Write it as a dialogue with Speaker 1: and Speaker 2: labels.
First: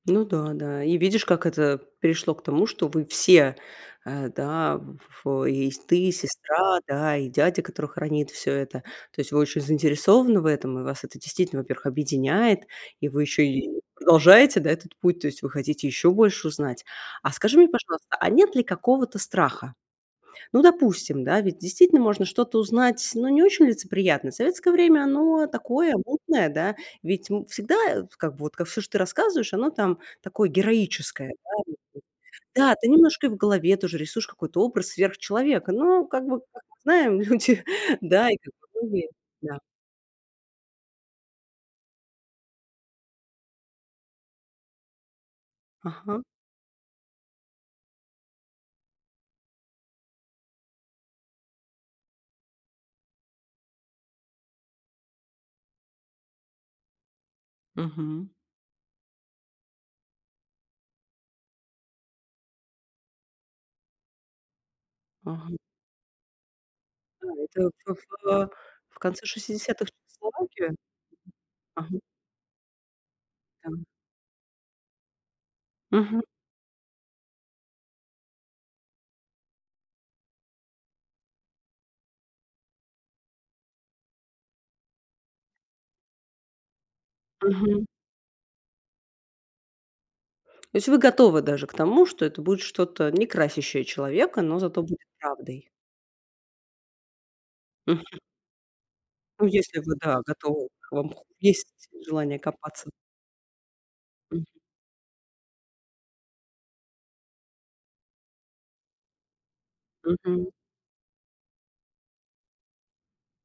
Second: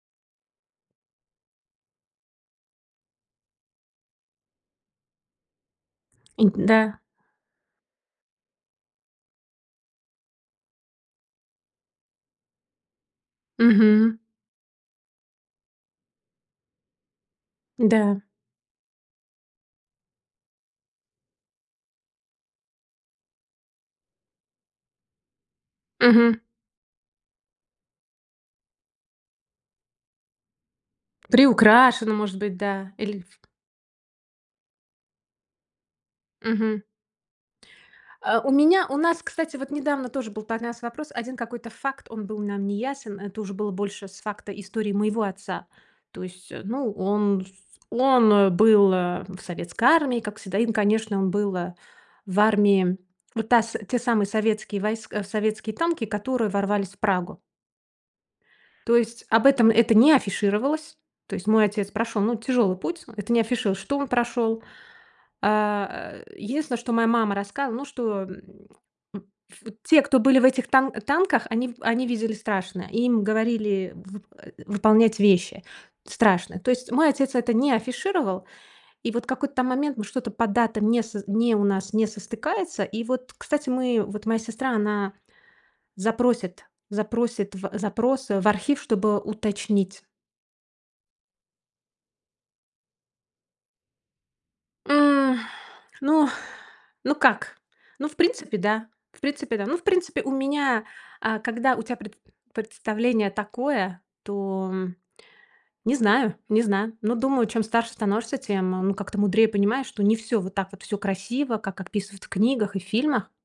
Speaker 1: Ну да, да. И видишь, как это перешло к тому, что вы все. Э, да, в фо есть ты,
Speaker 2: Инь Да.
Speaker 1: сестра, да, и дядя, который хранит всё это. То есть вы очень заинтересованы в этом, и вас это действительно, во-первых, объединяет, и вы еще и
Speaker 2: Мгм.
Speaker 1: продолжаете, да, этот путь. То есть вы хотите еще больше узнать. А скажи мне, пожалуйста,
Speaker 2: Да.
Speaker 1: а нет ли какого-то страха? Ну, допустим, да, ведь действительно можно что-то узнать, ну, не очень лицеприятное. Советское время- оно такое
Speaker 2: Мгм.
Speaker 1: мутное, да. Ведь, м, всегда, э, как бы, вот ка всё, что ты рассказываешь, оно там такое героическое, да, ну, как бы.
Speaker 2: Приукрашено может быть,
Speaker 1: Да, ты
Speaker 2: да, или
Speaker 1: немножко и в
Speaker 2: ф
Speaker 1: голове тоже рисуешь какой-то образ сверхчеловека, но, как бы, как мы
Speaker 2: Мгм.
Speaker 1: знаем, люди, да, и
Speaker 2: Э, у
Speaker 1: как бы
Speaker 2: меня у
Speaker 1: многие,
Speaker 2: нас, кстати,
Speaker 1: да
Speaker 2: вот недавно тоже был, поднялся вопрос. 1 какой-то факт, он был нам неясен. Это уже было больше с факта истории моего отца.
Speaker 1: Ага.
Speaker 2: То есть, э, ну, он с он, э, был, э, в Советской армии, как всегда. И, н конечно, он был, э, в армии. Вот та са те самые советские войска, э, в советские танки, которые ворвались в Прагу.
Speaker 1: Мгм.
Speaker 2: То есть об этом это не афишировалось. То есть мой отец прошел, ну, тяжелый путь. Это не афишировалось, что он прошел.
Speaker 1: Ага.
Speaker 2: А, э, единственное, что моя
Speaker 1: Да,
Speaker 2: мама
Speaker 1: это
Speaker 2: рассказывала, ну,
Speaker 1: ф
Speaker 2: что,
Speaker 1: фэ
Speaker 2: м,
Speaker 1: в
Speaker 2: м,
Speaker 1: конце
Speaker 2: в
Speaker 1: 60-х в
Speaker 2: те, кто были в этих
Speaker 1: Чехословакии?
Speaker 2: тан танках, они ви
Speaker 1: Ага.
Speaker 2: они видели страшное. И им
Speaker 1: Там.
Speaker 2: говорили вып э, выполнять вещи
Speaker 1: Мгм.
Speaker 2: страшные. То есть мой отец это не афишировал, и вот какой-то там момент, мы что-то по датам не сз не у нас не состыкуется. И вот, кстати, мы, вот моя сестра, она запросит запросит в
Speaker 1: Мгм.
Speaker 2: запросы в архив, чтобы уточнить.
Speaker 1: То есть вы готовы даже к тому, что это будет что-то не красящее человека, но зато будет правдой?
Speaker 2: Ну, ну как? Ну, в
Speaker 1: Мгм.
Speaker 2: принципе, да. В
Speaker 1: Ну,
Speaker 2: принципе, да. Ну,
Speaker 1: если
Speaker 2: в
Speaker 1: вы, да,
Speaker 2: принципе, у
Speaker 1: готовы,
Speaker 2: меня,
Speaker 1: вам хо
Speaker 2: а,
Speaker 1: есть
Speaker 2: когда у тя пред
Speaker 1: желание копаться.
Speaker 2: представление такое,
Speaker 1: М.
Speaker 2: то, м, не знаю, не знаю. Но, думаю, чем старше становишься, тем, э, ну, как-то мудрее понимаешь, что не всё
Speaker 1: Мгм.
Speaker 2: вот так вот всё красиво, как описывают в книгах и фильмах.